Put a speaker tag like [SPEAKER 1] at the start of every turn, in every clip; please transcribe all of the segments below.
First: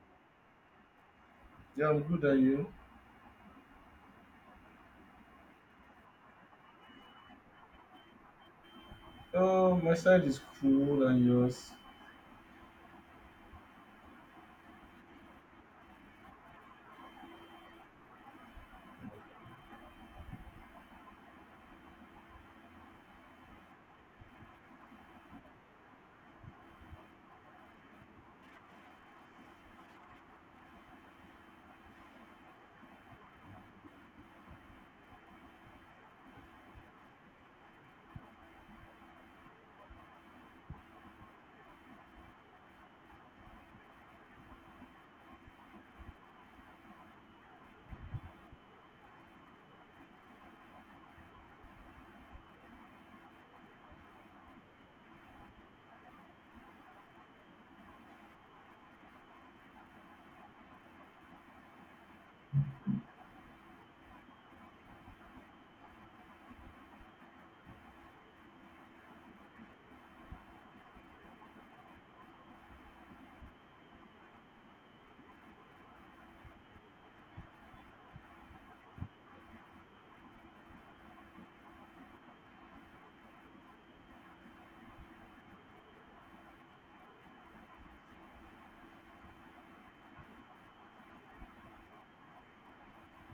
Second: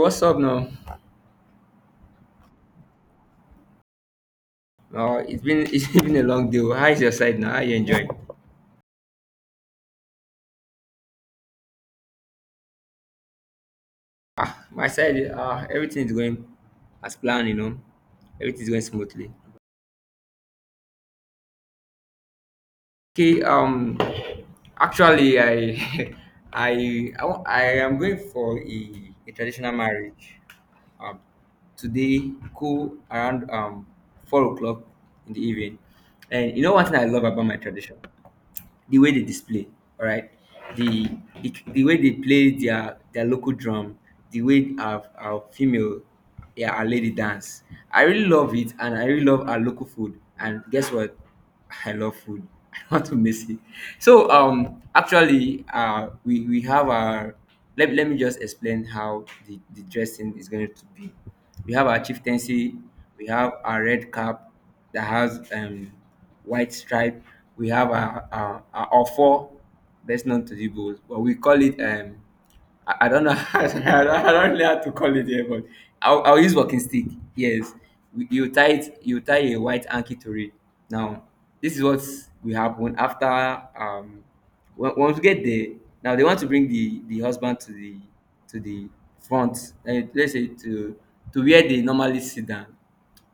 [SPEAKER 1] What's up now?
[SPEAKER 2] Yeah, I'm good. And you?
[SPEAKER 1] It's been it's been a long day. How is your side now? How you enjoying?
[SPEAKER 2] Oh, my side is cool and yours.
[SPEAKER 1] My side, everything is going as planned. You know, everything is going smoothly. Okay. Actually, I I I am going for a traditional marriage. Um, today, cool around 4 o'clock in the evening. And you know one thing I love about my tradition? The way they display, all right, the the way they play their local drum, the way our female, yeah, our lady dance. I really love it, and I really love our local food. And guess what? I love food. I don't want to miss it. So actually, we have our let me just explain how the dressing is going to be. We have our chieftaincy, we have our red cap that has white stripe. We have our ofo. That's known to, but we call it. I don't know. I don't know how to call it here, but I'll use walking stick. Yes, you tie it. You tie a white anki to it. Now, this is what will happen after um. Once we get there, now they want to bring the husband to the to the front. Let's say to where they normally sit down.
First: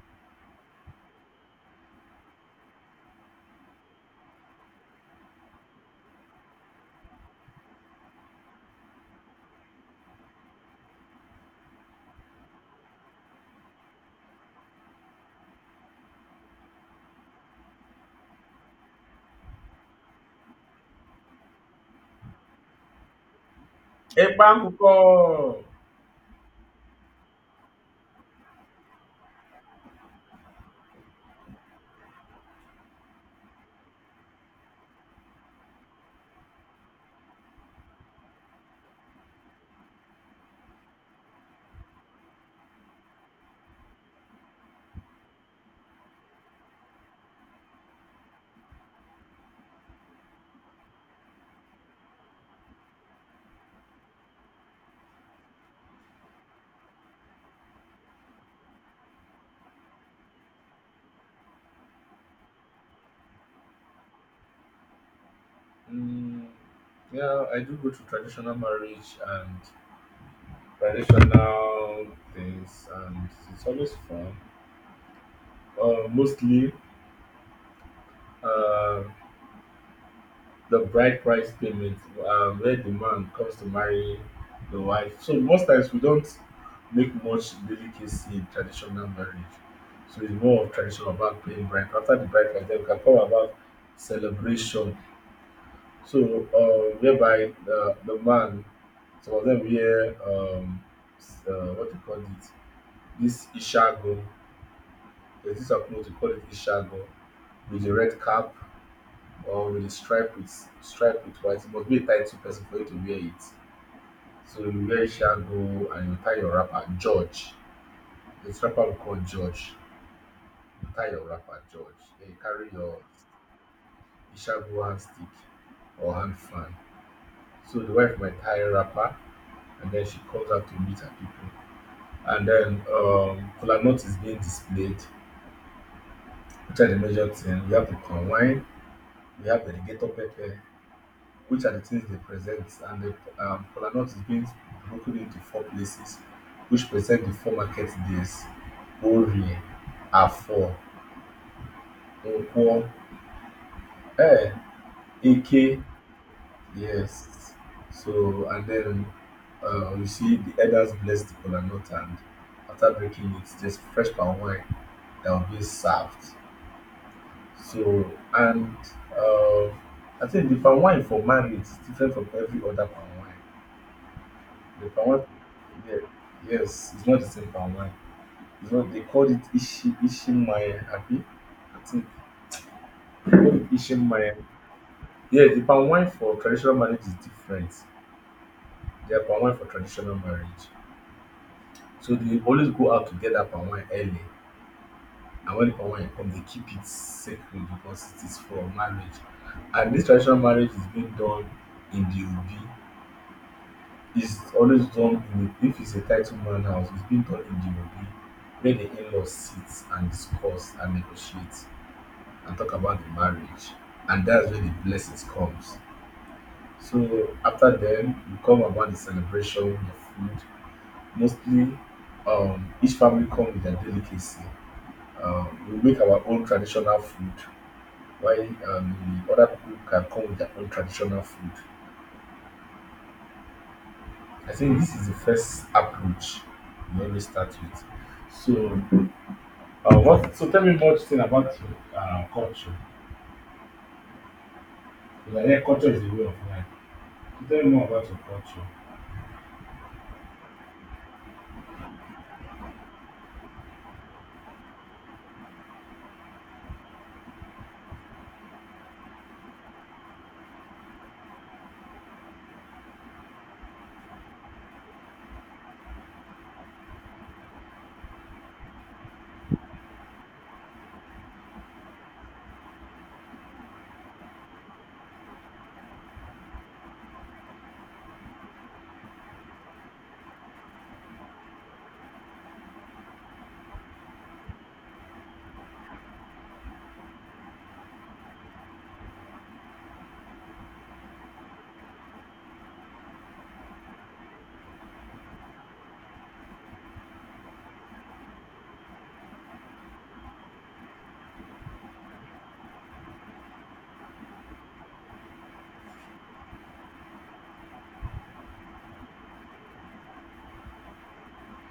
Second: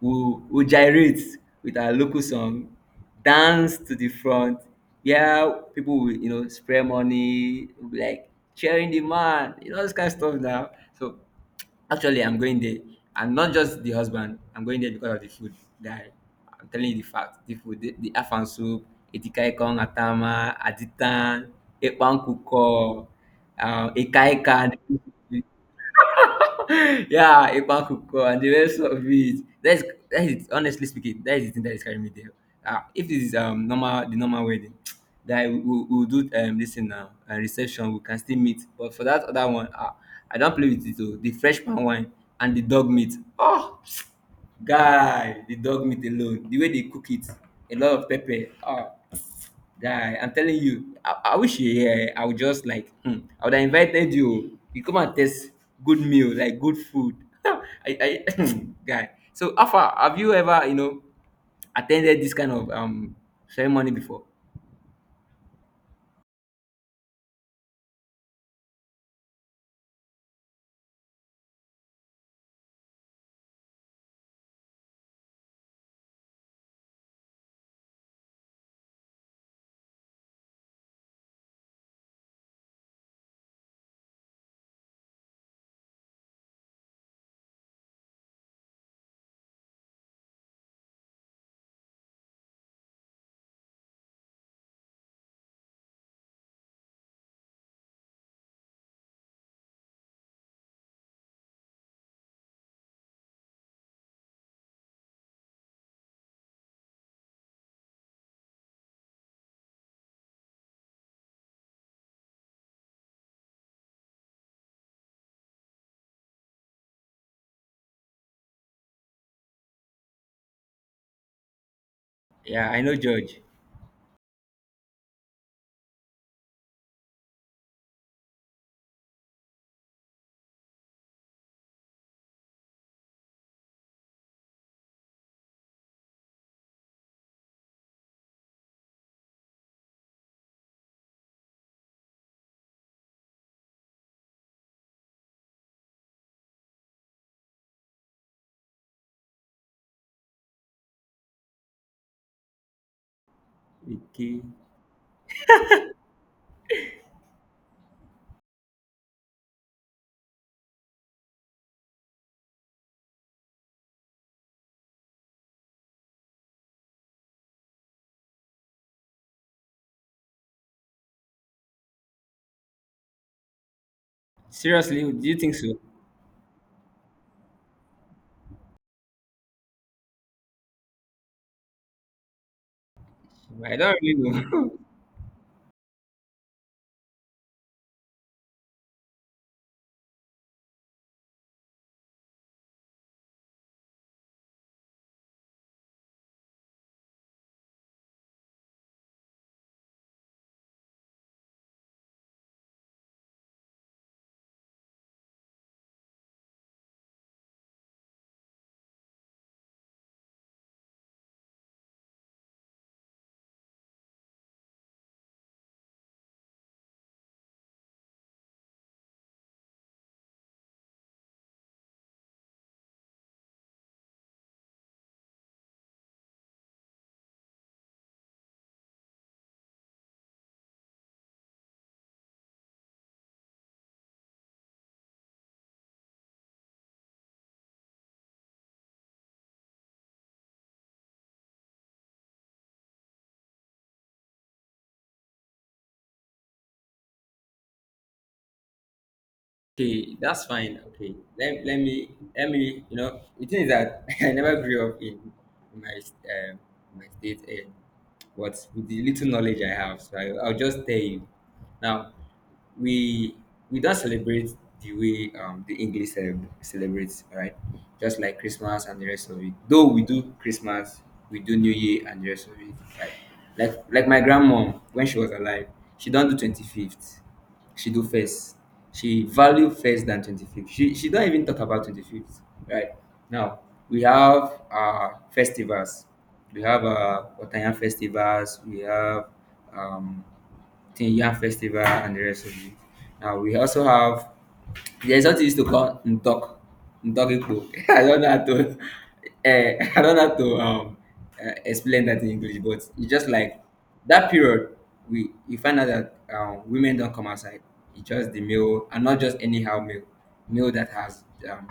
[SPEAKER 1] We'll gyrate with our local song, dance to the front. Yeah, people will, spray money, will be like cheering the man, this kind of stuff now. So actually, I'm going there. And not just the husband, I'm going there because of the food, guy. I'm telling you the fact. The food, the afan soup, etikaikon atama, aditan, ekpan kuko,
[SPEAKER 2] Epa
[SPEAKER 1] ekaika,
[SPEAKER 2] nkụkọ.
[SPEAKER 1] yeah, a Ipakuko and the rest of it. That is, honestly speaking, that is the thing that is carrying me there. Ah, if this is normal the normal wedding, that we will do this thing now and reception we can still meet. But for that other one, I don't play with it. Oh, the freshman wine and the dog meat. Oh, guy, the dog meat alone, the way they cook it, a lot of pepper. Ah. Guy, I'm telling you, I wish you here. I would just like, I would have invited you. You come and taste good meal, like good food. I, guy. So, Alpha, have you ever, attended this kind of ceremony before?
[SPEAKER 2] Mm, yeah, I do go to traditional marriage and traditional things, and it's always fun. Mostly, um, the bride price payment, where the man comes to marry the wife. So most times we don't make much delicacy in traditional marriage. So it's more of tradition about paying bride. After the bride price, then we can come about celebration. Whereby the man, some of them wear, um, what you call it, this ishago. There's this approach to call it ishago with the red cap or with the stripe with white. It must be a title person for you to wear it. So you wear shago and you tie your wrapper, George. This wrapper we call George. You tie your wrapper, George. Then you carry
[SPEAKER 1] Yeah, I know,
[SPEAKER 2] your
[SPEAKER 1] George.
[SPEAKER 2] shago hand stick or hand fan. So the wife might tie a wrapper and then she comes out to meet her people. And then kola nut is being displayed, which are the major thing. We have the palm wine, we have the alligator pepper, which are the things they present. And the kola nut is being broken into four places, which present the four market days: Orie, Afor, Nkwo,
[SPEAKER 1] Okay.
[SPEAKER 2] eh, Eke. Yes. So and then you see the elders bless the kola nut, and after breaking it, there's fresh palm wine that will be served. So and uh, I think the palm wine for marriage is different from every other palm wine. The I
[SPEAKER 1] Seriously,
[SPEAKER 2] want,
[SPEAKER 1] do you think so?
[SPEAKER 2] yeah, yes, it's not the same for online. It's what they called it Ishi, Ishimaya, happy. I think they call it
[SPEAKER 1] I don't really
[SPEAKER 2] Ishimaya.
[SPEAKER 1] know.
[SPEAKER 2] Yeah, the palm wine for traditional marriage is different. Their palm wine for traditional marriage. So they always go out to get that palm wine early. And when the palm wine comes, they keep it sacred because it is for marriage. And this traditional marriage is being done in the Obi. Is always done in a, if it's a title man house, it's been done in the obi where the in-laws sit and discuss and negotiate and talk about the marriage, and that's where the blessings comes. So after them, we come about the celebration, the food. Mostly, each family come with their delicacy. um we make our own traditional food, while the other people can come with their own traditional food. I think this is the first approach we always start with. So so tell me more thing about culture. Because I hear culture is a way of life. So tell me more about your culture.
[SPEAKER 1] Okay, that's fine. Okay, let me, the thing is that I never grew up in my um, my state and what with the little knowledge I have, so I'll just tell you. Now we we don't celebrate the way the English celebrates, all right? Just like Christmas and the rest of it. Though we do Christmas, we do New Year and the rest of it. Right? Like my grandmom when she was alive, she don't do 25th, she do first. She value first than 25th. She don't even talk about 25th. Right. Now, we have festivals. We have Otayan festivals. We have um, Tinyan festival and the rest of it. Now, we also have, there's what we used to call Ntok. Ndogikpo. I don't know how to. I don't know how to explain that in English, but it's just like that period. We you find out that women don't come outside. It's just the male, and not just anyhow male, male that has um,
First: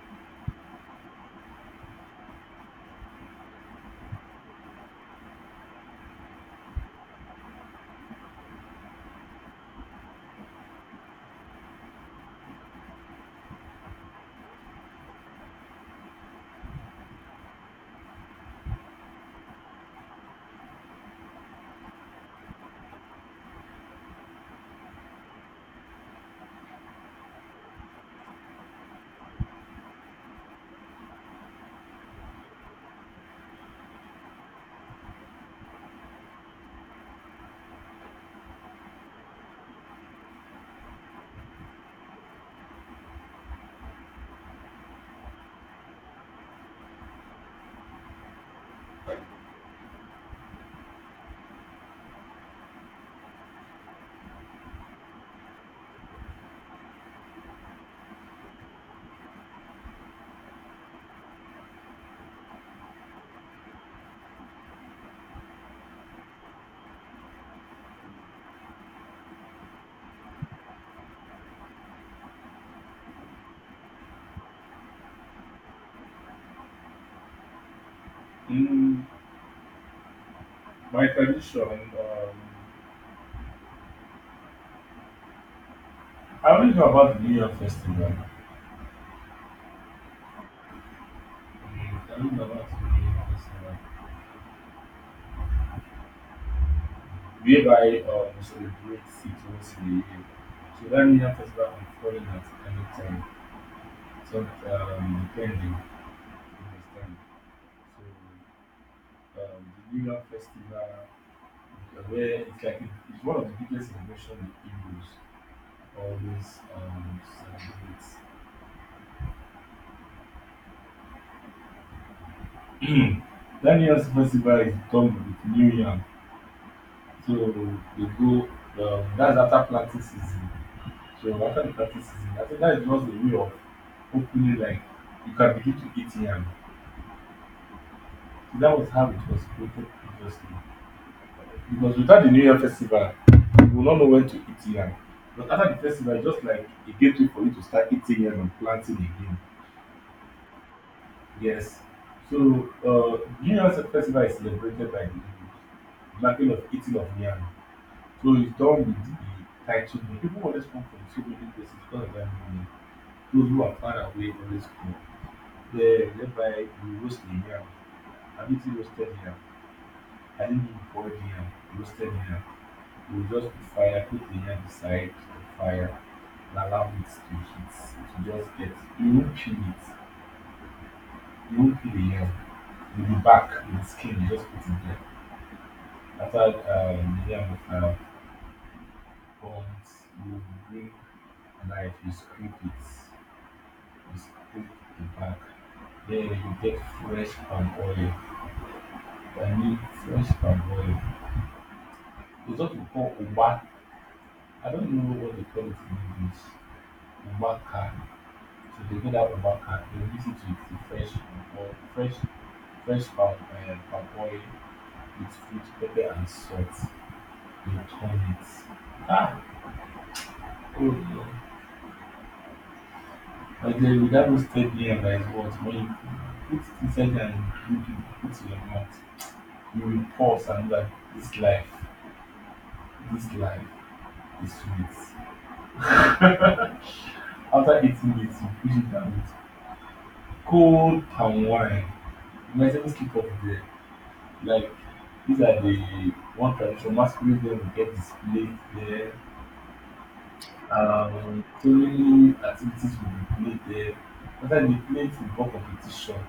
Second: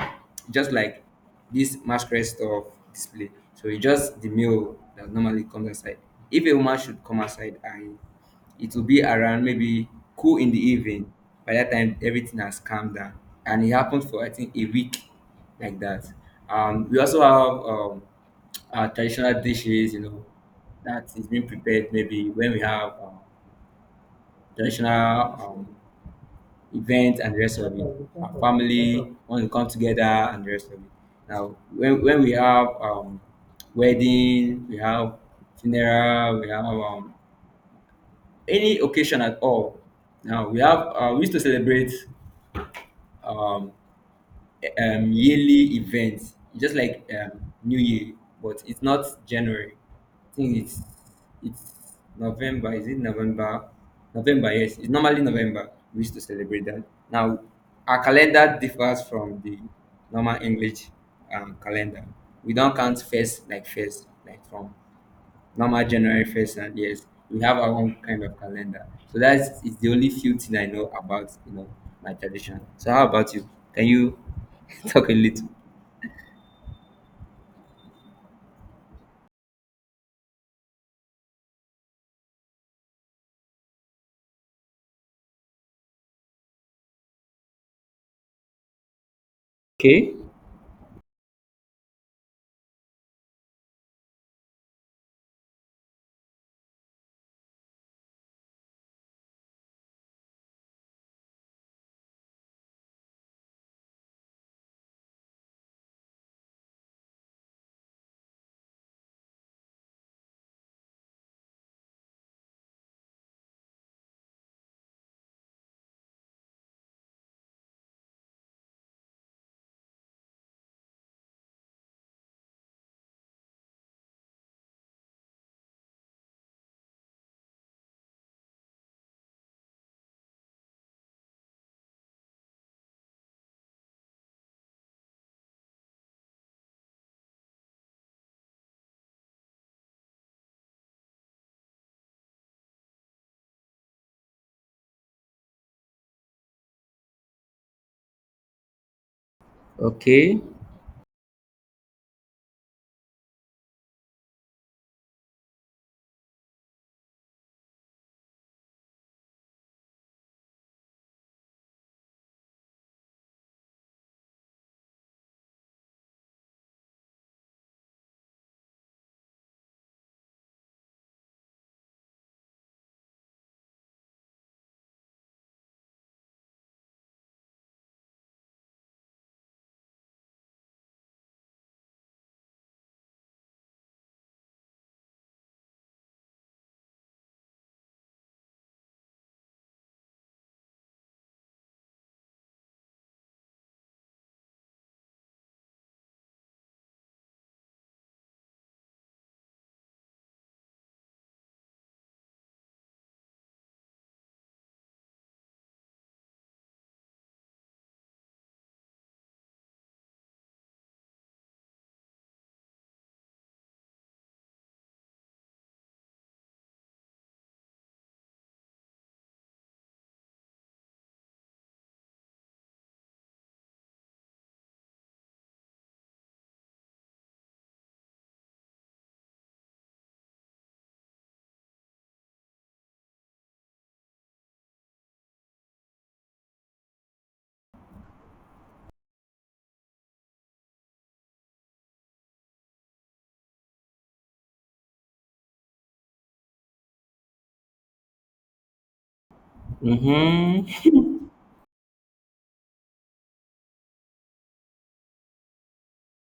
[SPEAKER 1] just like this masquerade stuff display. So it's just the male that normally comes outside. If a woman should come outside and it will be around maybe cool in the evening. By that time, everything has calmed down, and it happened for I think a week like that. We also have our traditional dishes, that is being prepared maybe when we have traditional um, events and the rest of it. Our family want to come together and the rest of it. Now, when we have wedding, we have funeral, we have any occasion at all. Now we have we used to celebrate um, yearly events, just like New Year, but it's not January. I think it's November. Is it November? November, yes. It's normally November. We used to celebrate that. Now our calendar differs from the normal English calendar. We don't count first, like from normal January 1st, and yes, we have our own kind of calendar. So that's it's the only few thing I know about, my tradition. So how about you? Can you talk a little?
[SPEAKER 2] Mm, my tradition, I only know about the New Year Festival.
[SPEAKER 1] Okay,
[SPEAKER 2] Mm, I don't know about the New Year Festival. Whereby, we celebrate it once in a year. So that New Year Festival can fall in at any time. So, depending, you understand. So, the New Year Festival, where it's like, it's one of the biggest celebrations in Hebrews. All those celebrities. That festival is done with New Yam. So they go, that's after planting season. So after the planting season, I think that is just a way of opening, like, you can begin to eat yam. So that was how it was created previously. Because without the New Year festival, you will not know when to eat yam. But after the festival, it's just like a gateway for you to start eating yam and planting again.
[SPEAKER 1] okay,
[SPEAKER 2] Yes. So, New Festival is celebrated by the Igbo, marking of eating of yam. So it's done with the title meal. People always come from so many places because of that meal. Those who are far away always come. Thereby we roast the yam. Have you seen roasted yam? I didn't even boil the yam. Roasted yam. We will just put fire, put the yam beside the fire, and allow it to heat. To just get, you won't peel it. You won't peel the yam. Back bark, the skin, you just put it there. After the yam is now burnt, you bring a knife, you scrape it, you scrape the back. Then you get fresh palm oil. I mean, fresh palm oil. It's what we call uba. I don't know what they call it in English. Ubaka. So they get that ubaka. They mix it with the fresh palm oil, fresh, fresh palm, palm oil with fruit, pepper, and salt. Ah! Oh no. But then you that roasted yam, that is what? When you put it inside and you do put it in your mouth, you will pause and be like, this life, this life is sweet. After eating it, you push it down with cold palm wine. You might even skip off there. Like, these are the one tradition masquerade them will get displayed there.
[SPEAKER 1] mm-hmm.
[SPEAKER 2] So many activities will be played there. After the play football competition,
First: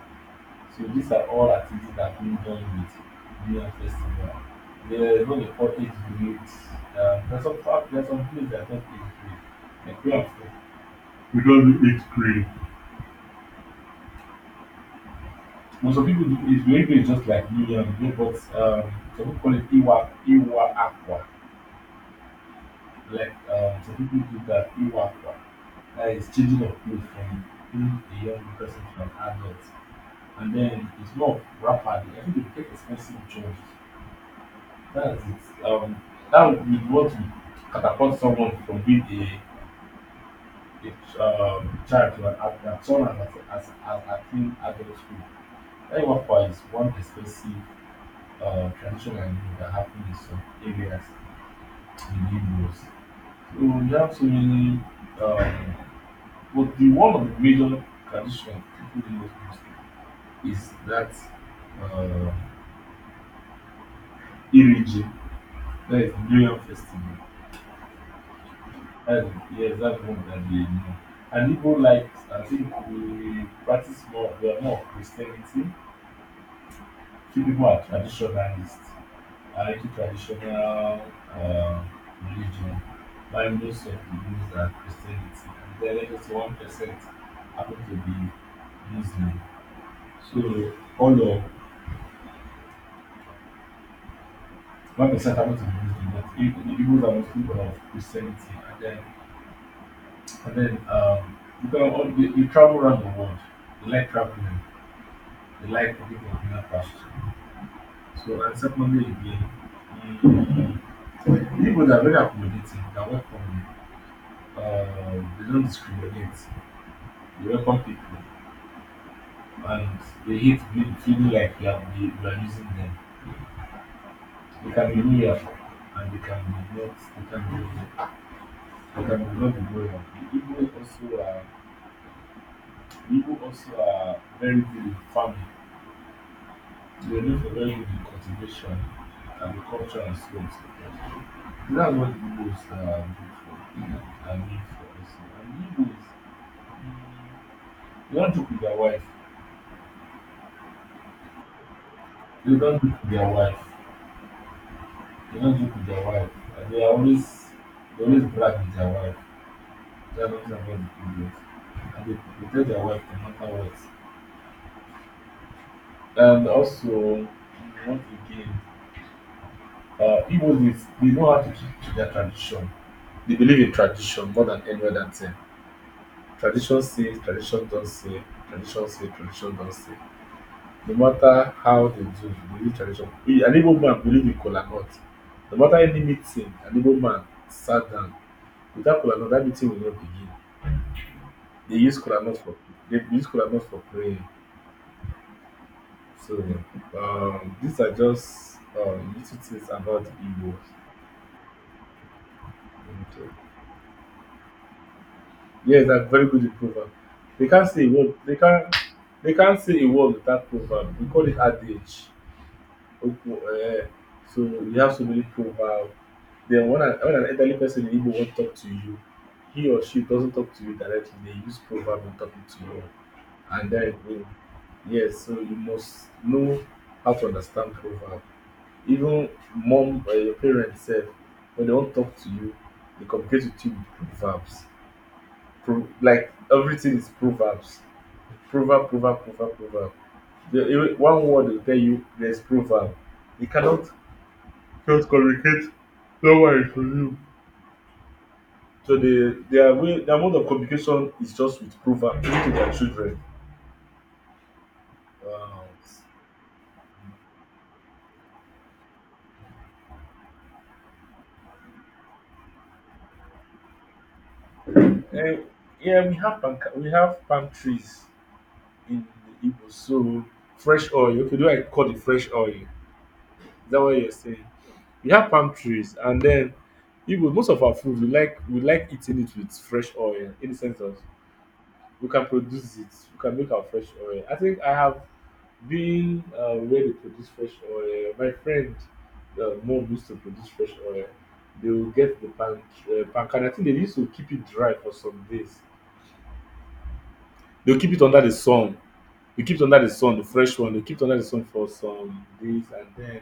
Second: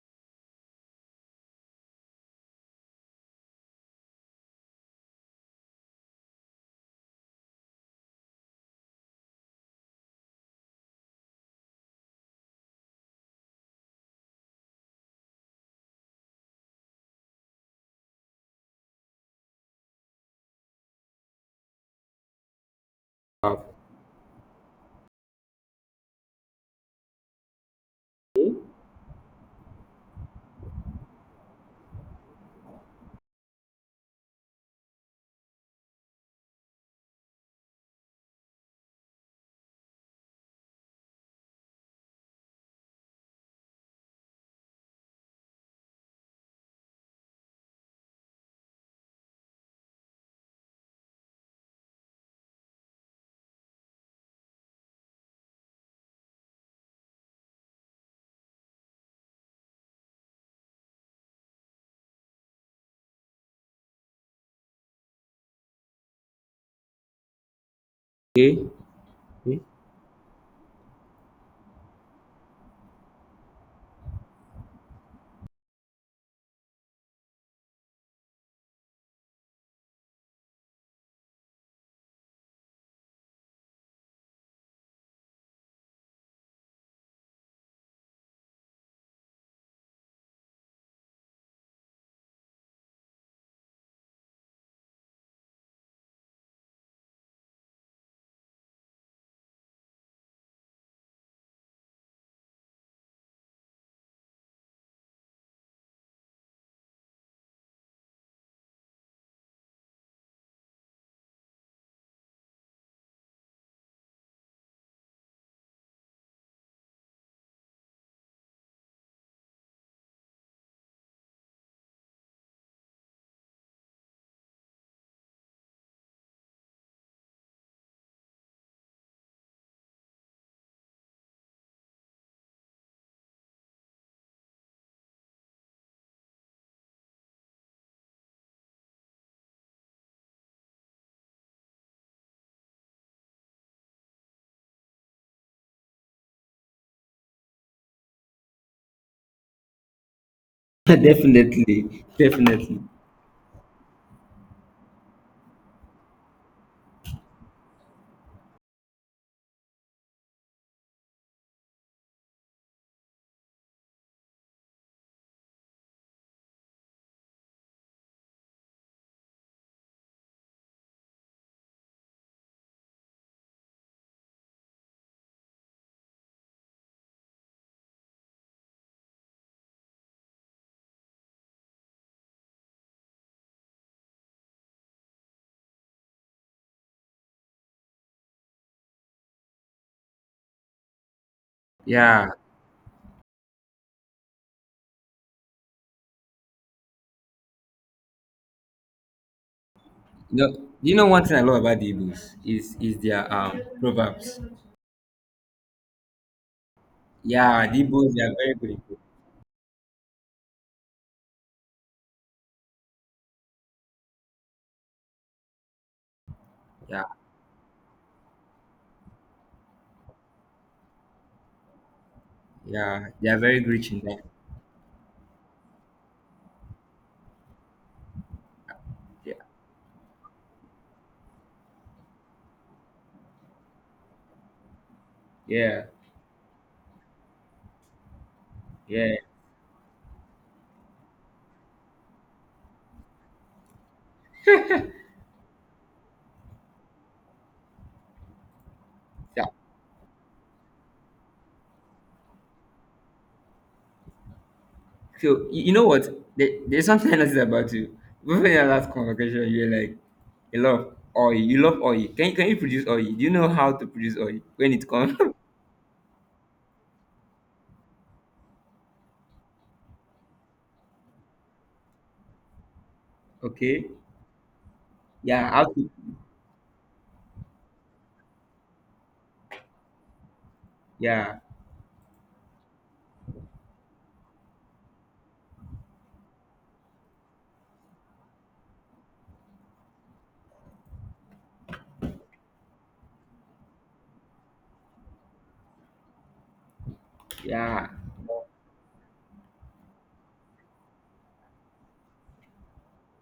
[SPEAKER 2] so these are all activities that can be done with Union Festival. There's what they call age groups. There's some fact, there's some place that don't age group. Like we have, we don't do age group. Most of people do age group is just like Union, you know, but some people call it Iwa Aqua. Like some
[SPEAKER 1] Okay.
[SPEAKER 2] people do that Iwa Aqua. That is changing of clothes from being a young person to an adult. And then it's more rapid. I think they take expensive jobs. That's it. That would be what would catapult someone from being a child to an adult, as soon as as attaining adult school. That workflow is one expensive traditional idea that happens in some areas in Igbo's. So you have so many, um, but the one of the major tradition people do most is that, uh, Iriji, that is the New Year festival. That's,
[SPEAKER 1] Okay.
[SPEAKER 2] yes, that's one that we know. And people like, I think we practice more, we are more of Christianity. Few people are traditionalists, are into traditional uh, religion. Why most of the Igbos are Christianity. And then like just 1% happen to be Muslim. So all of 1% happen to be Muslim, but the Igbos are mostly people of Christianity. And then because all, they travel around the world, they like traveling, rely upon people on that first. So, and secondly, again, mm, people that are very accommodating, they welcome. Uh, they don't discriminate, they welcome people, and they hate being feeling like you are using them. They can be loyal, and they can be not, they can be not be loyal. People also are, people also are very good in, they will live a very good in cultivation, agriculture and slaves. That's what the Igbos are good for and live for also. And the Igbos, they don't joke with their wife.
[SPEAKER 1] Definitely,
[SPEAKER 2] They
[SPEAKER 1] definitely.
[SPEAKER 2] don't joke with their wife. They don't joke with their wife. And they are always, they always brag with their wife. They are what about the Igbos. And they tell their wife no matter what. And also once again, uh, Igbos, they know how to keep to their tradition. They believe in tradition more than any other thing. Tradition say, tradition don say, tradition say, tradition don say, no matter how dem do you believe tradition. An igbo man believe in kola nut. No matter any meeting an igbo man sat down without kola nut, dat meeting will not begin. Dey use kola
[SPEAKER 1] Yeah.
[SPEAKER 2] nut for, dey use kola nut for praying. So these are just little things about the
[SPEAKER 1] You
[SPEAKER 2] Igbos.
[SPEAKER 1] know, one thing I love about the Igbos is their
[SPEAKER 2] And
[SPEAKER 1] proverbs.
[SPEAKER 2] yes, thats very good in proverb. they
[SPEAKER 1] Yeah,
[SPEAKER 2] can't
[SPEAKER 1] the
[SPEAKER 2] say a word
[SPEAKER 1] Igbos they are
[SPEAKER 2] they
[SPEAKER 1] very good
[SPEAKER 2] can't they can't say a word without proverb, we call it adage. Ukwu, eh, so you have so many proverbs. Then
[SPEAKER 1] Yeah,
[SPEAKER 2] when an elderly person in Igbo won't talk to you, he or she doesn't talk to you directly. They use proverb in talking to you.
[SPEAKER 1] yeah, they are very
[SPEAKER 2] And
[SPEAKER 1] rich
[SPEAKER 2] then,
[SPEAKER 1] in that.
[SPEAKER 2] eh, yes, so you must know how to understand proverb. Even
[SPEAKER 1] Yeah,
[SPEAKER 2] mom or your parents said, when they won't talk to you, they communicate with you with proverbs.
[SPEAKER 1] yeah,
[SPEAKER 2] Pro, like everything is proverbs. Proverb,
[SPEAKER 1] yeah.
[SPEAKER 2] proverb, proverb, proverb. The, one word will tell you there's proverb. You cannot just communicate. No one is for you. So the
[SPEAKER 1] Yeah.
[SPEAKER 2] their way, the amount of communication is just with proverb even to their children.
[SPEAKER 1] So you,
[SPEAKER 2] Wow.
[SPEAKER 1] you know what? There's something I noticed about you. Before your last convocation, you were like, "You love oil. You love oil. Can you produce oil? Do you know how to produce oil when it comes?"
[SPEAKER 2] Eh, yeah, we have palm, we have palm trees in the Igbo. So fresh oil. Okay, do I call it fresh oil? Is that
[SPEAKER 1] Okay,
[SPEAKER 2] what you're saying? We have
[SPEAKER 1] yeah,
[SPEAKER 2] palm
[SPEAKER 1] how to?
[SPEAKER 2] trees, and then Igbo most of our food we like, we like eating it with fresh oil in the sense of
[SPEAKER 1] Yeah,
[SPEAKER 2] we can produce it. We can make our fresh oil. I think I have been where they produce fresh oil. My friend, mom used to produce fresh oil. They will get the pan, palm kernel. I think they used to keep it dry for some days. They'll
[SPEAKER 1] yeah,
[SPEAKER 2] keep it under the sun. They keep it under the sun, the fresh one. They keep it under the sun for some days, and then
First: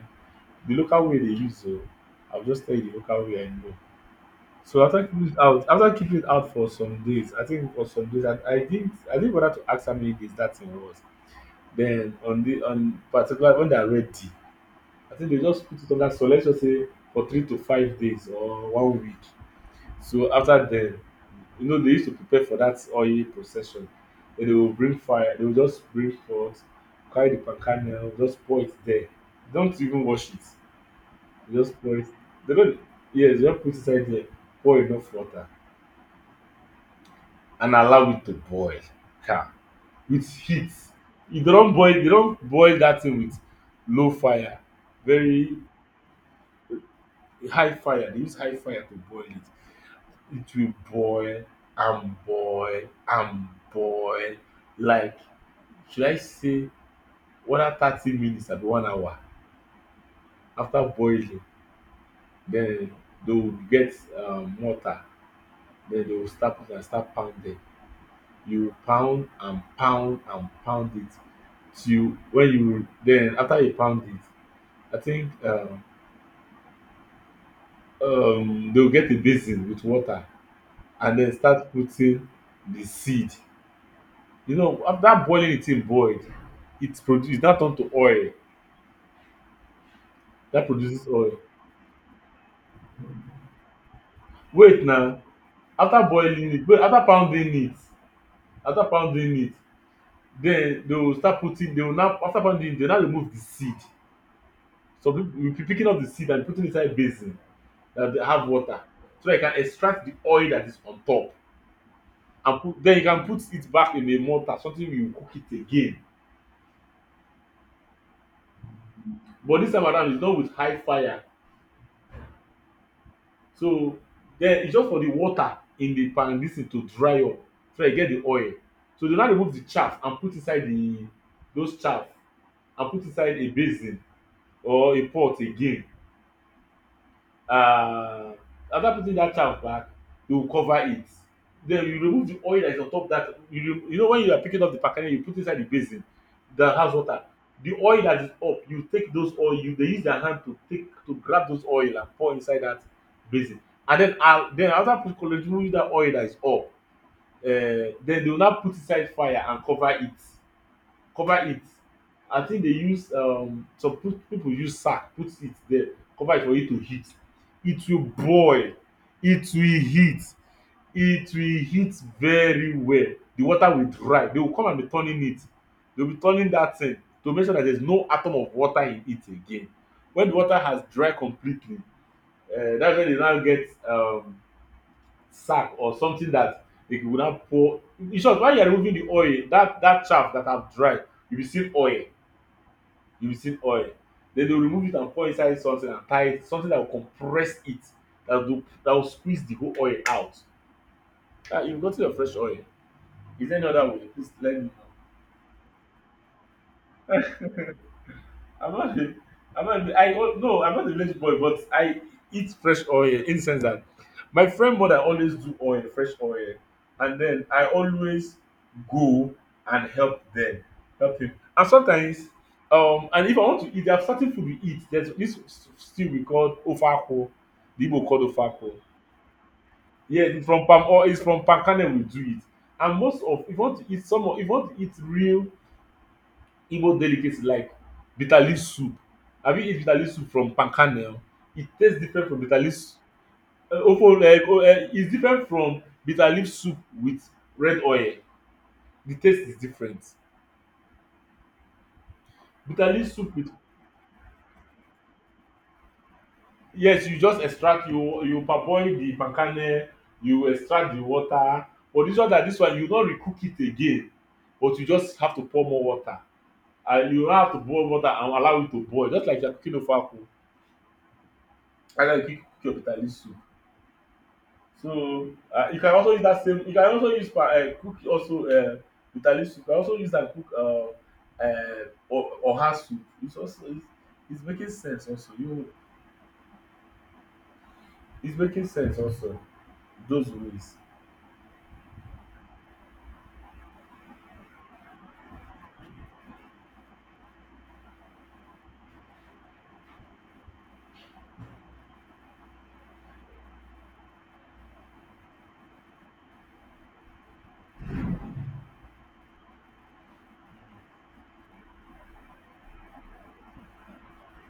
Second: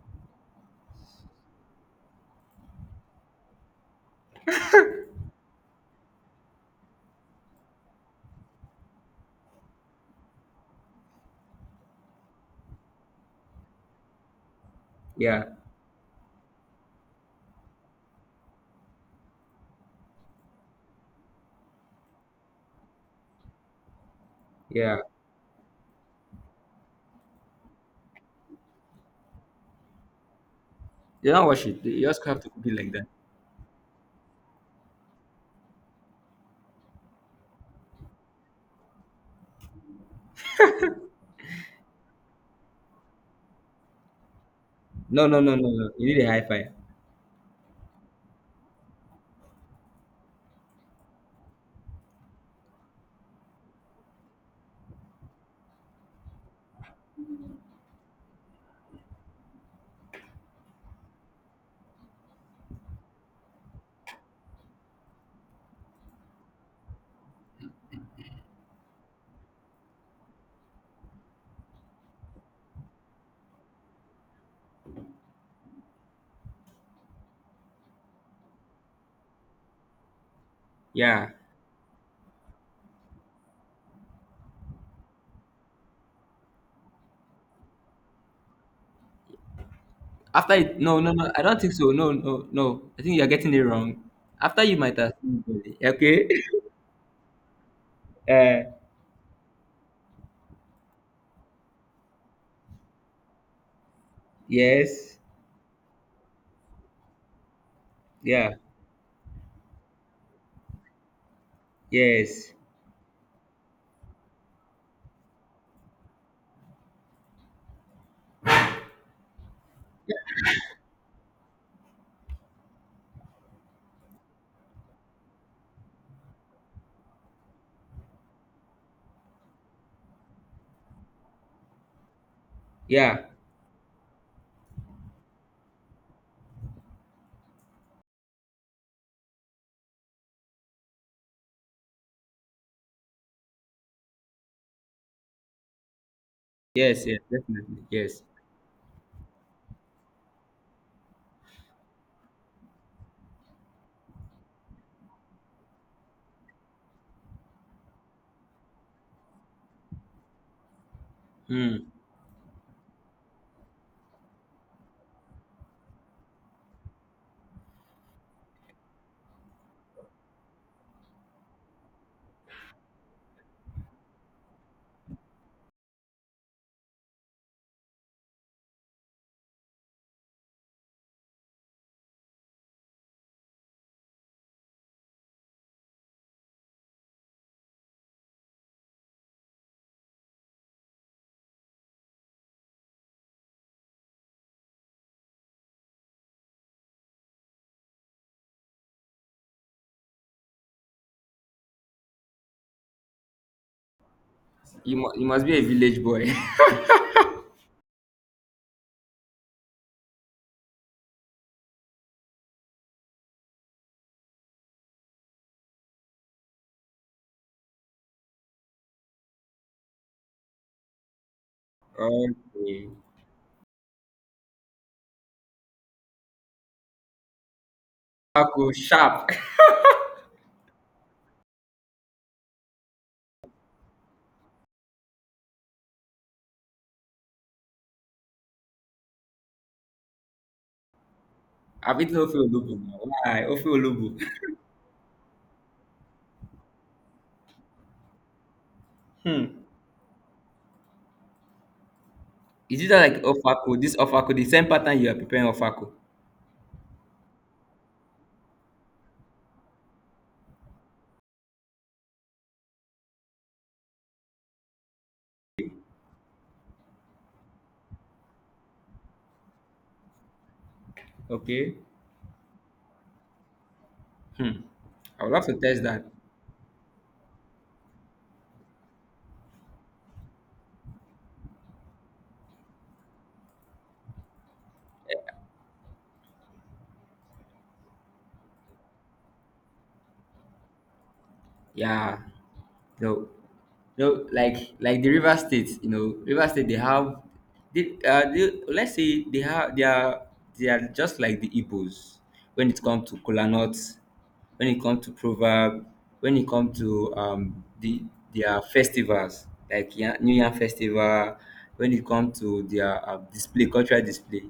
[SPEAKER 2] the local way they use. So I'll just tell you the local way I know. So after keeping it out for some days, I think for some days, I didn't bother to ask how many days that thing was. Then on the on particular when they are ready, I think they
[SPEAKER 1] yeah,
[SPEAKER 2] just put it on that. So let's just say for 3 to 5 days or one week. So after then, you know they used to prepare for that oil procession. Then they will bring
[SPEAKER 1] yeah.
[SPEAKER 2] fire. They will just bring forth, carry the palm kernel, just pour it there. Don't even wash it.
[SPEAKER 1] You don't
[SPEAKER 2] They
[SPEAKER 1] wash
[SPEAKER 2] just
[SPEAKER 1] it.
[SPEAKER 2] pour
[SPEAKER 1] You
[SPEAKER 2] it.
[SPEAKER 1] just have to
[SPEAKER 2] They
[SPEAKER 1] cook it
[SPEAKER 2] don't.
[SPEAKER 1] like that.
[SPEAKER 2] Yes, just put it inside there. Pour enough water and allow it to boil. Ha, with heat. E don't boil You don't boil that thing with low fire,
[SPEAKER 1] No, no,
[SPEAKER 2] very
[SPEAKER 1] no, no, no. You need a high fire.
[SPEAKER 2] high fire. They use high fire to boil It will boil and boil and boil, like, should I say, whether 30 minutes abi one hour. After boiling, then they will get mortar. Then they will start put am, start pound dem. You pound and pound and pound it till when you, then after you pound it, I think they will get a basin with water and
[SPEAKER 1] Yeah.
[SPEAKER 2] then start putting the seed. You know, after boiling, the thing boiled, it produce that, turn to oil.
[SPEAKER 1] After
[SPEAKER 2] That
[SPEAKER 1] it, no,
[SPEAKER 2] produces
[SPEAKER 1] no, no.
[SPEAKER 2] oil.
[SPEAKER 1] I don't think so. No, no, no. I think you're getting it wrong. After you
[SPEAKER 2] Wait
[SPEAKER 1] might have,
[SPEAKER 2] now, after
[SPEAKER 1] okay.
[SPEAKER 2] boiling it, wait,
[SPEAKER 1] Uh,
[SPEAKER 2] after pounding it, then they will start putting, they will now, after pounding it, they will now remove the seed. So
[SPEAKER 1] yes.
[SPEAKER 2] people will be picking up the seed and putting inside basin that they have
[SPEAKER 1] Yeah.
[SPEAKER 2] water. So that you can extract the oil that is on top.
[SPEAKER 1] Yes.
[SPEAKER 2] And put, then you can put it back in a mortar, something, you cook it again. But this time around it's done with high fire. So den it's just for the water in the pan, dis thing to dry up, so dat you get the oil. So dey now remove the chaff and put inside the, those chaff, and put
[SPEAKER 1] Yeah.
[SPEAKER 2] inside a basin or a pot again. uh, After putting that chaff back, you will cover it. Then you remove the oil that is on top of that, you re, you know, when you are picking up the palm, you put inside the basin, the house
[SPEAKER 1] Yes, yes,
[SPEAKER 2] water. The
[SPEAKER 1] definitely,
[SPEAKER 2] oil that
[SPEAKER 1] yes.
[SPEAKER 2] is up, you take those oil, you, they use their hand to take, to grab those oil and pour inside that basin. And then then after put, removing that oil that is up, then they will now put inside fire and cover it, cover it.
[SPEAKER 1] Mm.
[SPEAKER 2] I think they use some put, people use sack, put it there, cover it for it to heat. It will boil, it will heat, it will heat very well. The water will dry, they will come and be turning it. They will be turning that thing to make sure that there is no atom of water in it again. When the water has dry completely, that's when they now get sack or something that they will now pour. In short, while you are removing the oil, that, that chaff that have dried, you will see oil, you will see oil. Then they will remove it and pour inside something and tie it, something that will compress it, that will squeeze the whole oil out. You gotten your fresh oil. Is there any other way? Please let me know.
[SPEAKER 1] You must be a village boy.
[SPEAKER 2] I'm not a, I'm not a, I Oh, no, I'm not a village boy, but I eat fresh oil in the sense that my friend mother always do oil, fresh oil, and then I always go and help them, help him. And sometimes,
[SPEAKER 1] Okay.
[SPEAKER 2] and if I want to eat, there are certain food we eat. There's this stew we call ofako, the Igbo called ofako.
[SPEAKER 1] Ofako sharp.
[SPEAKER 2] Yeah, it's from palm oil, it's from palm kernel we do it. And most of, if you want to eat some, if you want to eat real Igbo delicacy like bitter leaf soup. Have you eat bitter leaf soup from palm? It tastes
[SPEAKER 1] I've eaten
[SPEAKER 2] different
[SPEAKER 1] ofe
[SPEAKER 2] from bitter leaf
[SPEAKER 1] olugbu
[SPEAKER 2] s-.
[SPEAKER 1] now. Why? Ofe
[SPEAKER 2] Ofo,
[SPEAKER 1] olugbu.
[SPEAKER 2] o, is different from bitter leaf soup with red oil. The taste
[SPEAKER 1] Hmm.
[SPEAKER 2] is different.
[SPEAKER 1] Is it
[SPEAKER 2] Bitter
[SPEAKER 1] just
[SPEAKER 2] leaf
[SPEAKER 1] like
[SPEAKER 2] soup with,
[SPEAKER 1] Ofako? This Ofako, the same pattern you are preparing Ofako.
[SPEAKER 2] yes, you just extract, you parboil the palm, you extract the water. But this one, that this one, you no recook it again, but you just have to pour more water and you have to boil water and allow it to boil, just like you are cooking ofo akwu.
[SPEAKER 1] Okay.
[SPEAKER 2] That's how you cook your bitter leaf soup.
[SPEAKER 1] Hmm. I
[SPEAKER 2] So,
[SPEAKER 1] would love to
[SPEAKER 2] you
[SPEAKER 1] test
[SPEAKER 2] can
[SPEAKER 1] that.
[SPEAKER 2] also use that same, you can also use pa cook also bitterleaf soup. You can also use am, cook um o oha soup. It's also, it's making sense also. You, it's making sense also those ways.
[SPEAKER 1] Yeah. No. No, like the River State, you know, River State they have let's say they have they are just like the Igbos when it comes to kola nuts, when it comes to proverb, when it comes to their festivals like New Year festival, when it comes to their display cultural display.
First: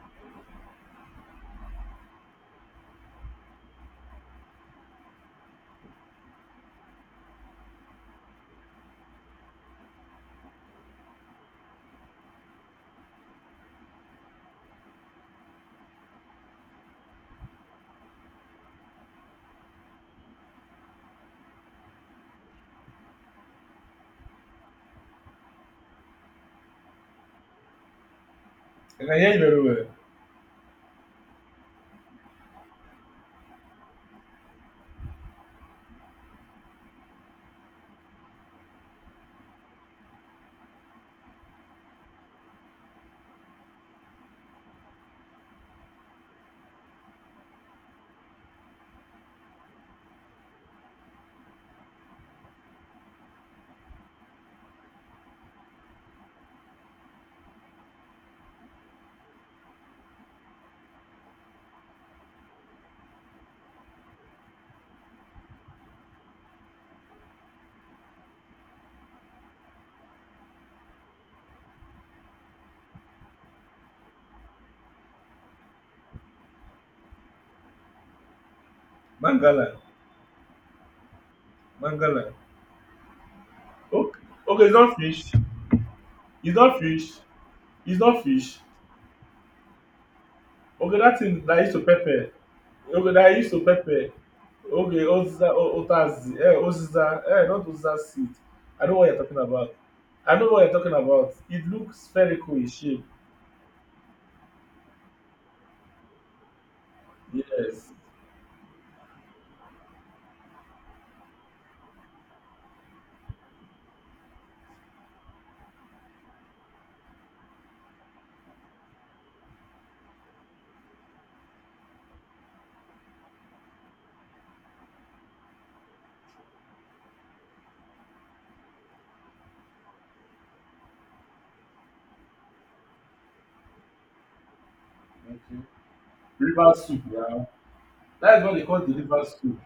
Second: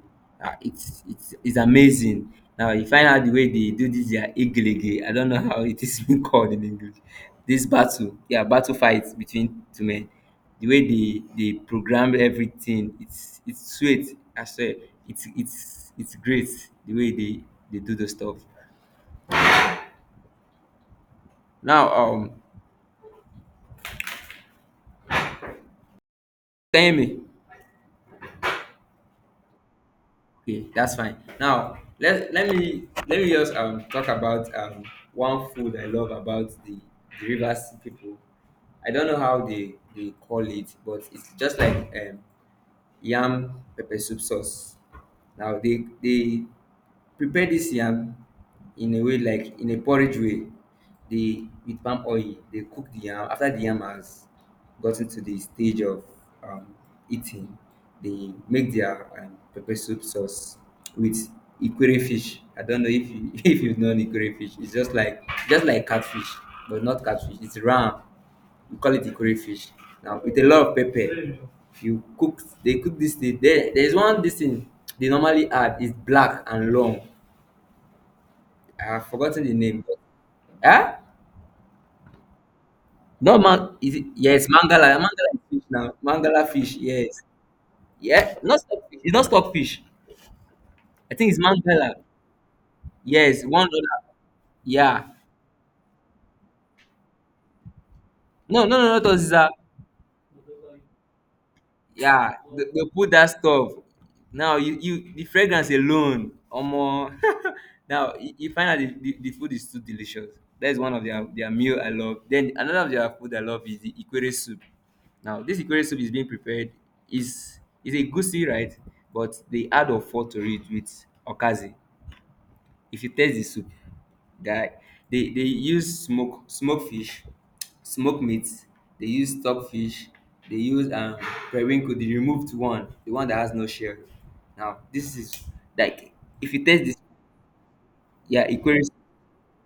[SPEAKER 1] Ah, it's amazing. Now you find out the way they do this their igiligi. I don't know how it is being called in English. This battle, yeah, battle fight between two men. The way they program everything, it's sweet. I swear, it's great the way they do the stuff. Now, tell me.
[SPEAKER 2] I can hear you very well.
[SPEAKER 1] Okay, that's fine. Now let me just talk about one food I love about the rivers people. I don't know how they call it, but it's just like yam pepper soup sauce. Now they prepare this yam in a way like in a porridge way. They with palm oil they cook the yam after the yam has gotten to the stage of um, eating. They make their pepper soup sauce with ikure fish. I don't know if you if you've known ikure fish. It's just like catfish, but not catfish. It's ram, we call it the ikore fish. Now with a lot of pepper, you cook they cook this thing. There's one this thing they normally add is black and long. I have forgotten the
[SPEAKER 2] Mangala,
[SPEAKER 1] name. Ah,
[SPEAKER 2] mangala.
[SPEAKER 1] no man, is it,
[SPEAKER 2] Okay,
[SPEAKER 1] yes,
[SPEAKER 2] okay, it's not
[SPEAKER 1] mangala, mangala
[SPEAKER 2] fish.
[SPEAKER 1] is fish now. Mangala
[SPEAKER 2] It's
[SPEAKER 1] fish,
[SPEAKER 2] not fish.
[SPEAKER 1] yes.
[SPEAKER 2] It's not
[SPEAKER 1] Yeah,
[SPEAKER 2] fish.
[SPEAKER 1] not stockfish. It's not stockfish.
[SPEAKER 2] Okay,
[SPEAKER 1] I
[SPEAKER 2] that
[SPEAKER 1] think it's
[SPEAKER 2] thing that I use to
[SPEAKER 1] mangala.
[SPEAKER 2] pepper. Okay, that I
[SPEAKER 1] Yes,
[SPEAKER 2] use to
[SPEAKER 1] $1.
[SPEAKER 2] pepper. Okay,
[SPEAKER 1] Yeah.
[SPEAKER 2] Oziza, Otazi, Oziza, not Oziza seed.
[SPEAKER 1] No, no,
[SPEAKER 2] I
[SPEAKER 1] no,
[SPEAKER 2] know
[SPEAKER 1] not
[SPEAKER 2] what you're talking
[SPEAKER 1] Oziza.
[SPEAKER 2] about. I know what you're talking about. It looks
[SPEAKER 1] Yeah,
[SPEAKER 2] spherical
[SPEAKER 1] they,
[SPEAKER 2] in
[SPEAKER 1] they
[SPEAKER 2] shape.
[SPEAKER 1] put that stuff. Now you the fragrance alone, omo.
[SPEAKER 2] Yes.
[SPEAKER 1] Now you find out the food is too delicious. That is one of their meal I love. Then another of their food I love is the ikwere soup. Now this ikwere soup is being prepared is is a goosey, right? But they add ofo to it with okazi. If you taste the soup, guy, they use smoke fish, smoke meat, they use stock fish, they use periwinkle, the removed one, the one that has no shell. Now this is
[SPEAKER 2] Okay.
[SPEAKER 1] like, if you
[SPEAKER 2] River
[SPEAKER 1] taste this,
[SPEAKER 2] soup, yeah. That's
[SPEAKER 1] yeah
[SPEAKER 2] what they call
[SPEAKER 1] equals,
[SPEAKER 2] the river soup.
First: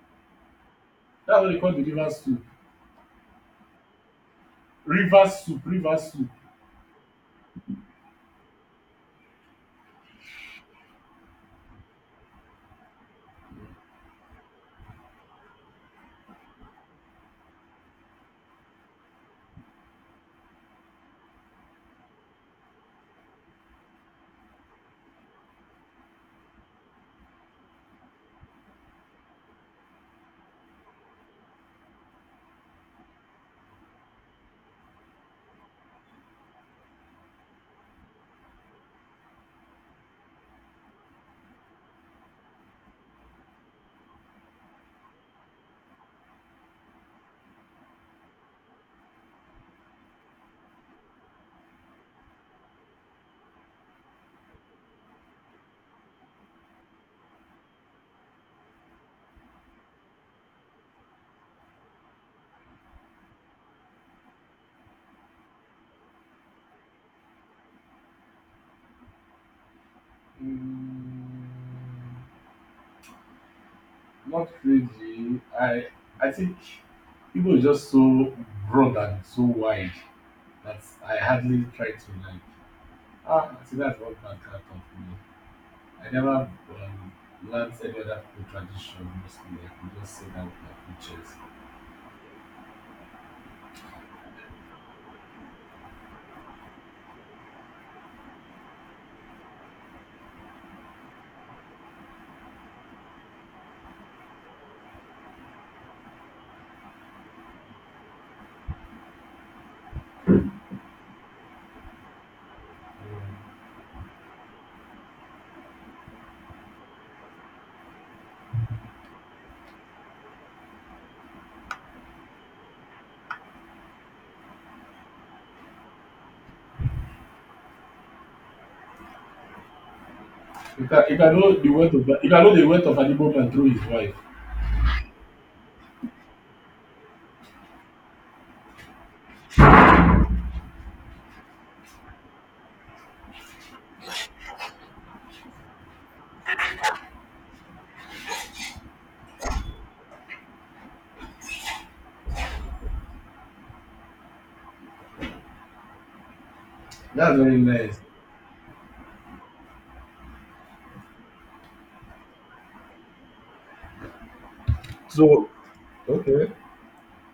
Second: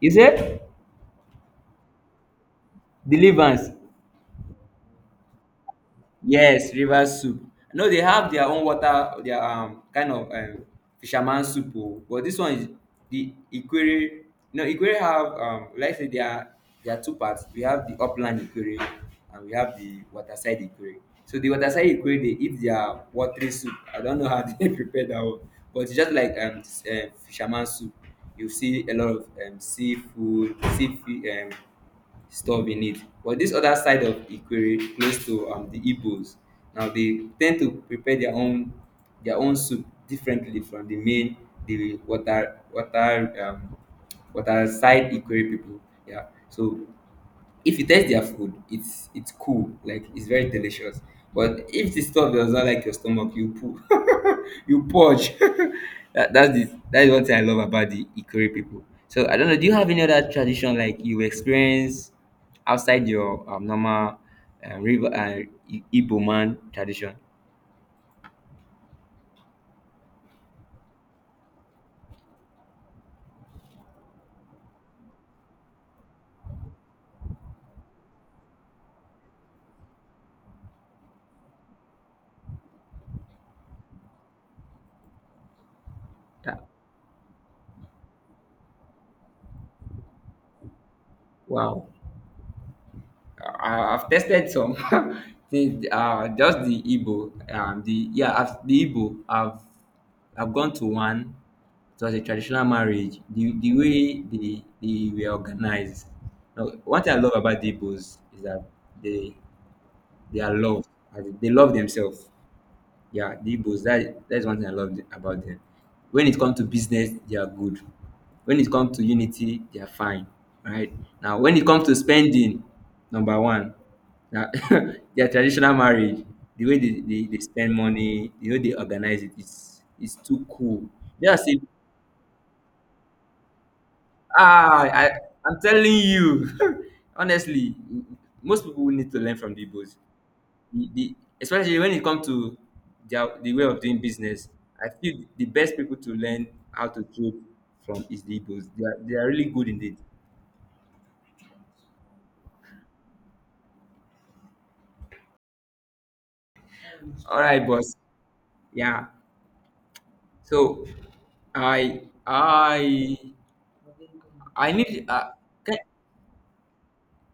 [SPEAKER 1] you say
[SPEAKER 2] That's what they call the river soup.
[SPEAKER 1] deliverance.
[SPEAKER 2] River soup, river soup.
[SPEAKER 1] Yes, river soup. No, they have their own water, their kind of fisherman soup o, but this one is the ikwere. No, ikwere have like say their two parts. We have the upland ikwere and we have the waterside ikwere. So the waterside ikwere dey eat their watery soup. I don't know how they prepare that one. But it's just like fisherman soup. You see a lot of seafood, stuff in it. But this other side of Ikwere, close to the Igbos, now they tend to prepare their own, soup differently from the main, the water water water side Ikwere people. Yeah, so if you taste their food, it's cool, like it's very delicious. But if the stuff does not like your stomach, you poo you purge. that, that's the that is one thing I love about the ikore people. So I don't know, do you have any other tradition like you experience outside your normal river igbo man tradition
[SPEAKER 2] Mm, Not crazy. I think people is just so broad and so wide that I hardly try to like. Ah, I think that's what my cat taught me. I never
[SPEAKER 1] that,
[SPEAKER 2] um, learned any other food tradition mostly. I could just say that like pictures.
[SPEAKER 1] wow. I've tested some things, just the Igbo. The yeah, the Igbo. I've gone to one. It was a traditional marriage. The way they were organized. Now, one thing I love about the Igbos is that they they are loved. They love themselves. Yeah, the Igbos, that's one thing I love about them. When it comes to business, they are good. When it comes to unity, they are fine. Right? Now when it comes to spending, number one, now their traditional marriage, the way they spend money, the way they organize it, it's too cool.
[SPEAKER 2] You can, you
[SPEAKER 1] They are
[SPEAKER 2] can know
[SPEAKER 1] saying,
[SPEAKER 2] the weight of, you can know the weight of an Igbo man through his wife.
[SPEAKER 1] ah, I'm telling you. Honestly, most people will need to learn from the Igbos. The Especially when it comes to the way of doing business, I feel the best people to learn how to trade from is the Igbos. They are really good in it.
[SPEAKER 2] That's
[SPEAKER 1] All
[SPEAKER 2] very
[SPEAKER 1] right, boss.
[SPEAKER 2] nice.
[SPEAKER 1] Yeah. So I I I need
[SPEAKER 2] So
[SPEAKER 1] can,
[SPEAKER 2] okay,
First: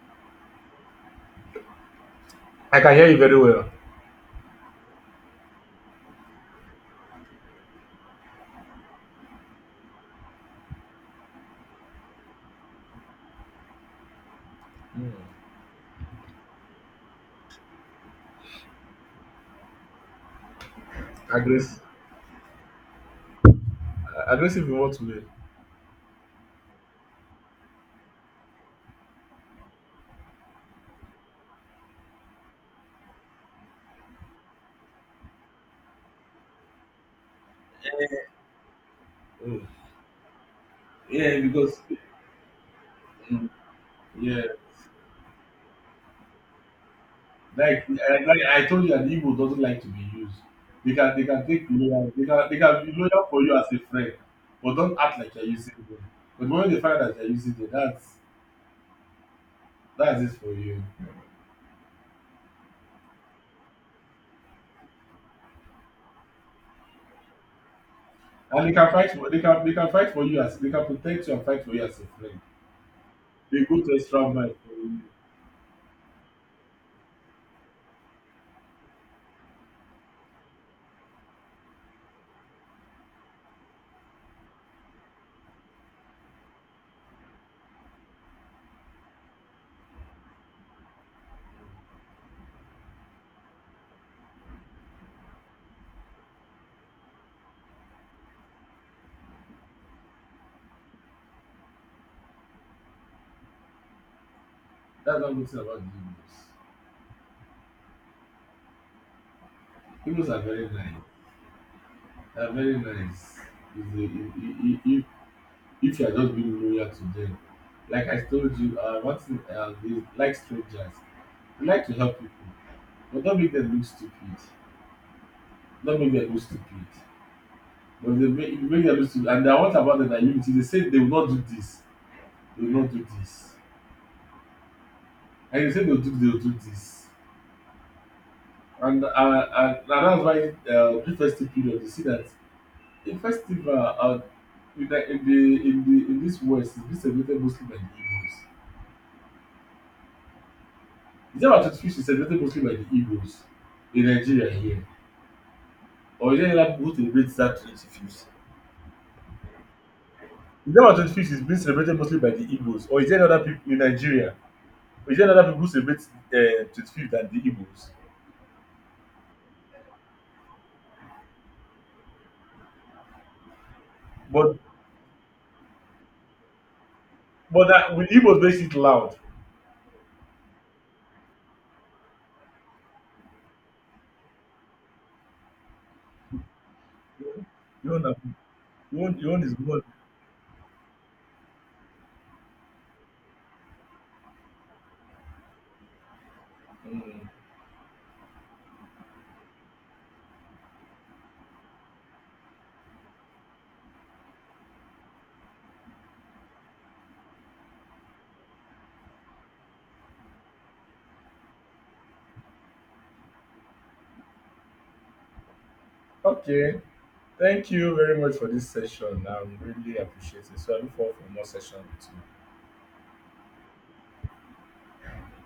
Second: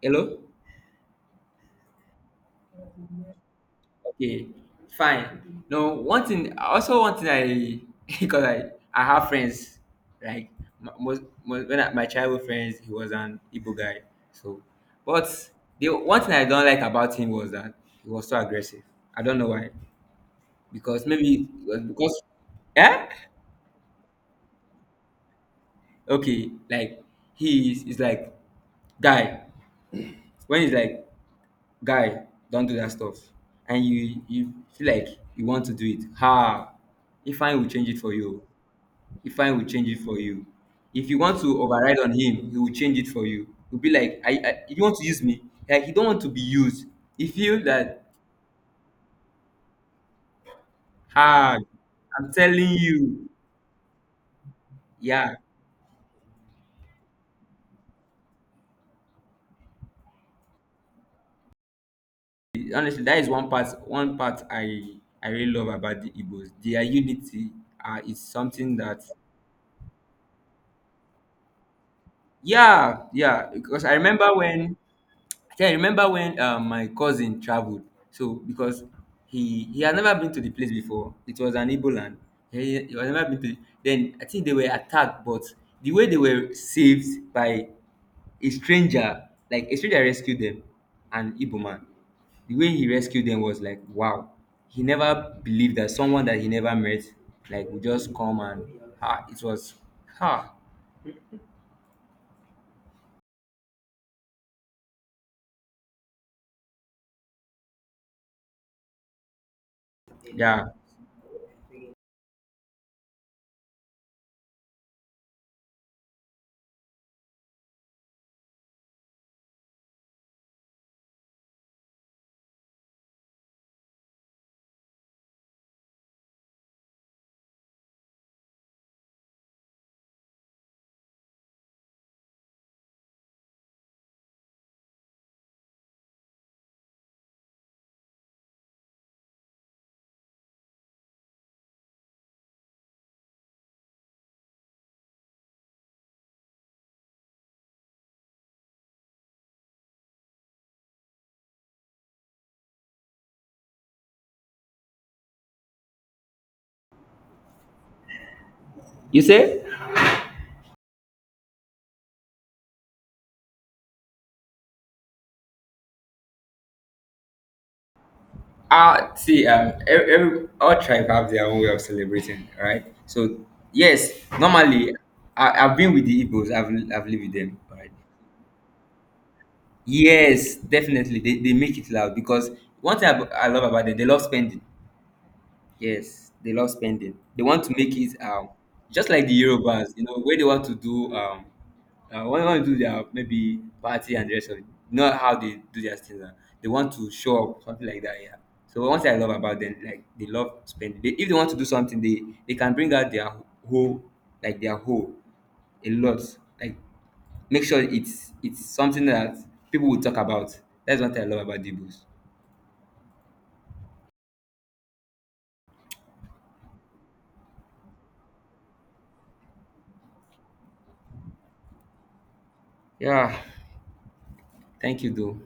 [SPEAKER 1] hello.
[SPEAKER 2] I can hear you very well.
[SPEAKER 1] Okay, fine. No, one thing, also one thing because I have friends, like most when my childhood friends, he was an Igbo guy. So,
[SPEAKER 2] Mm.
[SPEAKER 1] but the one thing I don't like about him was that he was so aggressive. I don't know why, because maybe it was
[SPEAKER 2] Aggressive,
[SPEAKER 1] because, yeah,
[SPEAKER 2] aggressive in what way?
[SPEAKER 1] okay, like he is like guy. When he's like guy, don't do that stuff, and you feel like you want to do it. Ha, if I will change it for you. If I
[SPEAKER 2] Oh.
[SPEAKER 1] will change it for you. If you want
[SPEAKER 2] Yeah,
[SPEAKER 1] to
[SPEAKER 2] because
[SPEAKER 1] override on him, he will change it for you.
[SPEAKER 2] mm,
[SPEAKER 1] He'll be like, I,
[SPEAKER 2] yeah,
[SPEAKER 1] I you want to use me? Like he don't want to be used. He feel
[SPEAKER 2] like
[SPEAKER 1] that
[SPEAKER 2] I, like I told you, an Igbo doesn't like to be used. They can
[SPEAKER 1] hard.
[SPEAKER 2] take you loyal, they
[SPEAKER 1] I'm
[SPEAKER 2] can they
[SPEAKER 1] telling
[SPEAKER 2] can be loyal
[SPEAKER 1] you.
[SPEAKER 2] for you as a friend, but don't act like
[SPEAKER 1] Yeah.
[SPEAKER 2] you're using them. But when they find out that you're using them, that's it for you.
[SPEAKER 1] Honestly, that is one part I really love about the Igbos. Their unity is
[SPEAKER 2] And they
[SPEAKER 1] something
[SPEAKER 2] can
[SPEAKER 1] that.
[SPEAKER 2] fight for, they can fight for you, as they can protect you and fight for you as a friend.
[SPEAKER 1] Yeah, yeah.
[SPEAKER 2] They go
[SPEAKER 1] Because
[SPEAKER 2] to
[SPEAKER 1] I remember
[SPEAKER 2] extra mile for
[SPEAKER 1] when
[SPEAKER 2] you.
[SPEAKER 1] yeah, I remember when my cousin traveled. So because he had never been to the place before. It was an Igbo land. He had never been to. Then I think they were attacked, but the way they were saved by a stranger, like a stranger rescued them, an Igbo man. The way he rescued them was like, wow. He never believed that someone that he never met like would just come and, ah, it was, ah,
[SPEAKER 2] That's one good thing about the Igbos. Igbos are very
[SPEAKER 1] yeah.
[SPEAKER 2] nice. They are very nice. If they if you are just being loyal to them. Like I told you, one thing, they like strangers. They like to help people, but don't make them look stupid. Don't make them look stupid. But they make, if you make them look stupid, and they are what about them that you, they say they will not do this. They will not do this. And you say they'll do this. And that's why, the festive period, you see that a festival, in the in the in the in this west is being celebrated mostly by the Igbos. December 25th is celebrated mostly by the Igbos in Nigeria here, or is there any other people who celebrate that 25th?
[SPEAKER 1] You say?
[SPEAKER 2] December 25th is being celebrated mostly by the Igbos, or is there any other people in Nigeria, or is there any other people who celebrate 25th than the Igbos?
[SPEAKER 1] See, every all tribe have their own way of celebrating, right? So yes,
[SPEAKER 2] but
[SPEAKER 1] normally I've been with the Igbos, I've lived with them,
[SPEAKER 2] but
[SPEAKER 1] right?
[SPEAKER 2] that with Igbos makes it loud.
[SPEAKER 1] Yes, definitely they make it loud, because one thing I love about them, they love spending. Yes, they love spending. They want to
[SPEAKER 2] your
[SPEAKER 1] make
[SPEAKER 2] own
[SPEAKER 1] it
[SPEAKER 2] your
[SPEAKER 1] just
[SPEAKER 2] own
[SPEAKER 1] like
[SPEAKER 2] your own
[SPEAKER 1] the
[SPEAKER 2] is more.
[SPEAKER 1] Yorubas, where they want to do when they want to do their maybe party and the rest of it. Not how they do their things. They want to
[SPEAKER 2] Mm,
[SPEAKER 1] show up something like that. Yeah. So one thing I love about them, like they love spending. If they want to do something, they can bring out their whole, like their whole, a lot. Like make sure it's something that people will talk about. That's what I love about the books.
[SPEAKER 2] okay. Thank you very much for this session. I'm really appreciating. It. So I look forward for more session with you.
[SPEAKER 1] Yeah. Thank you, though.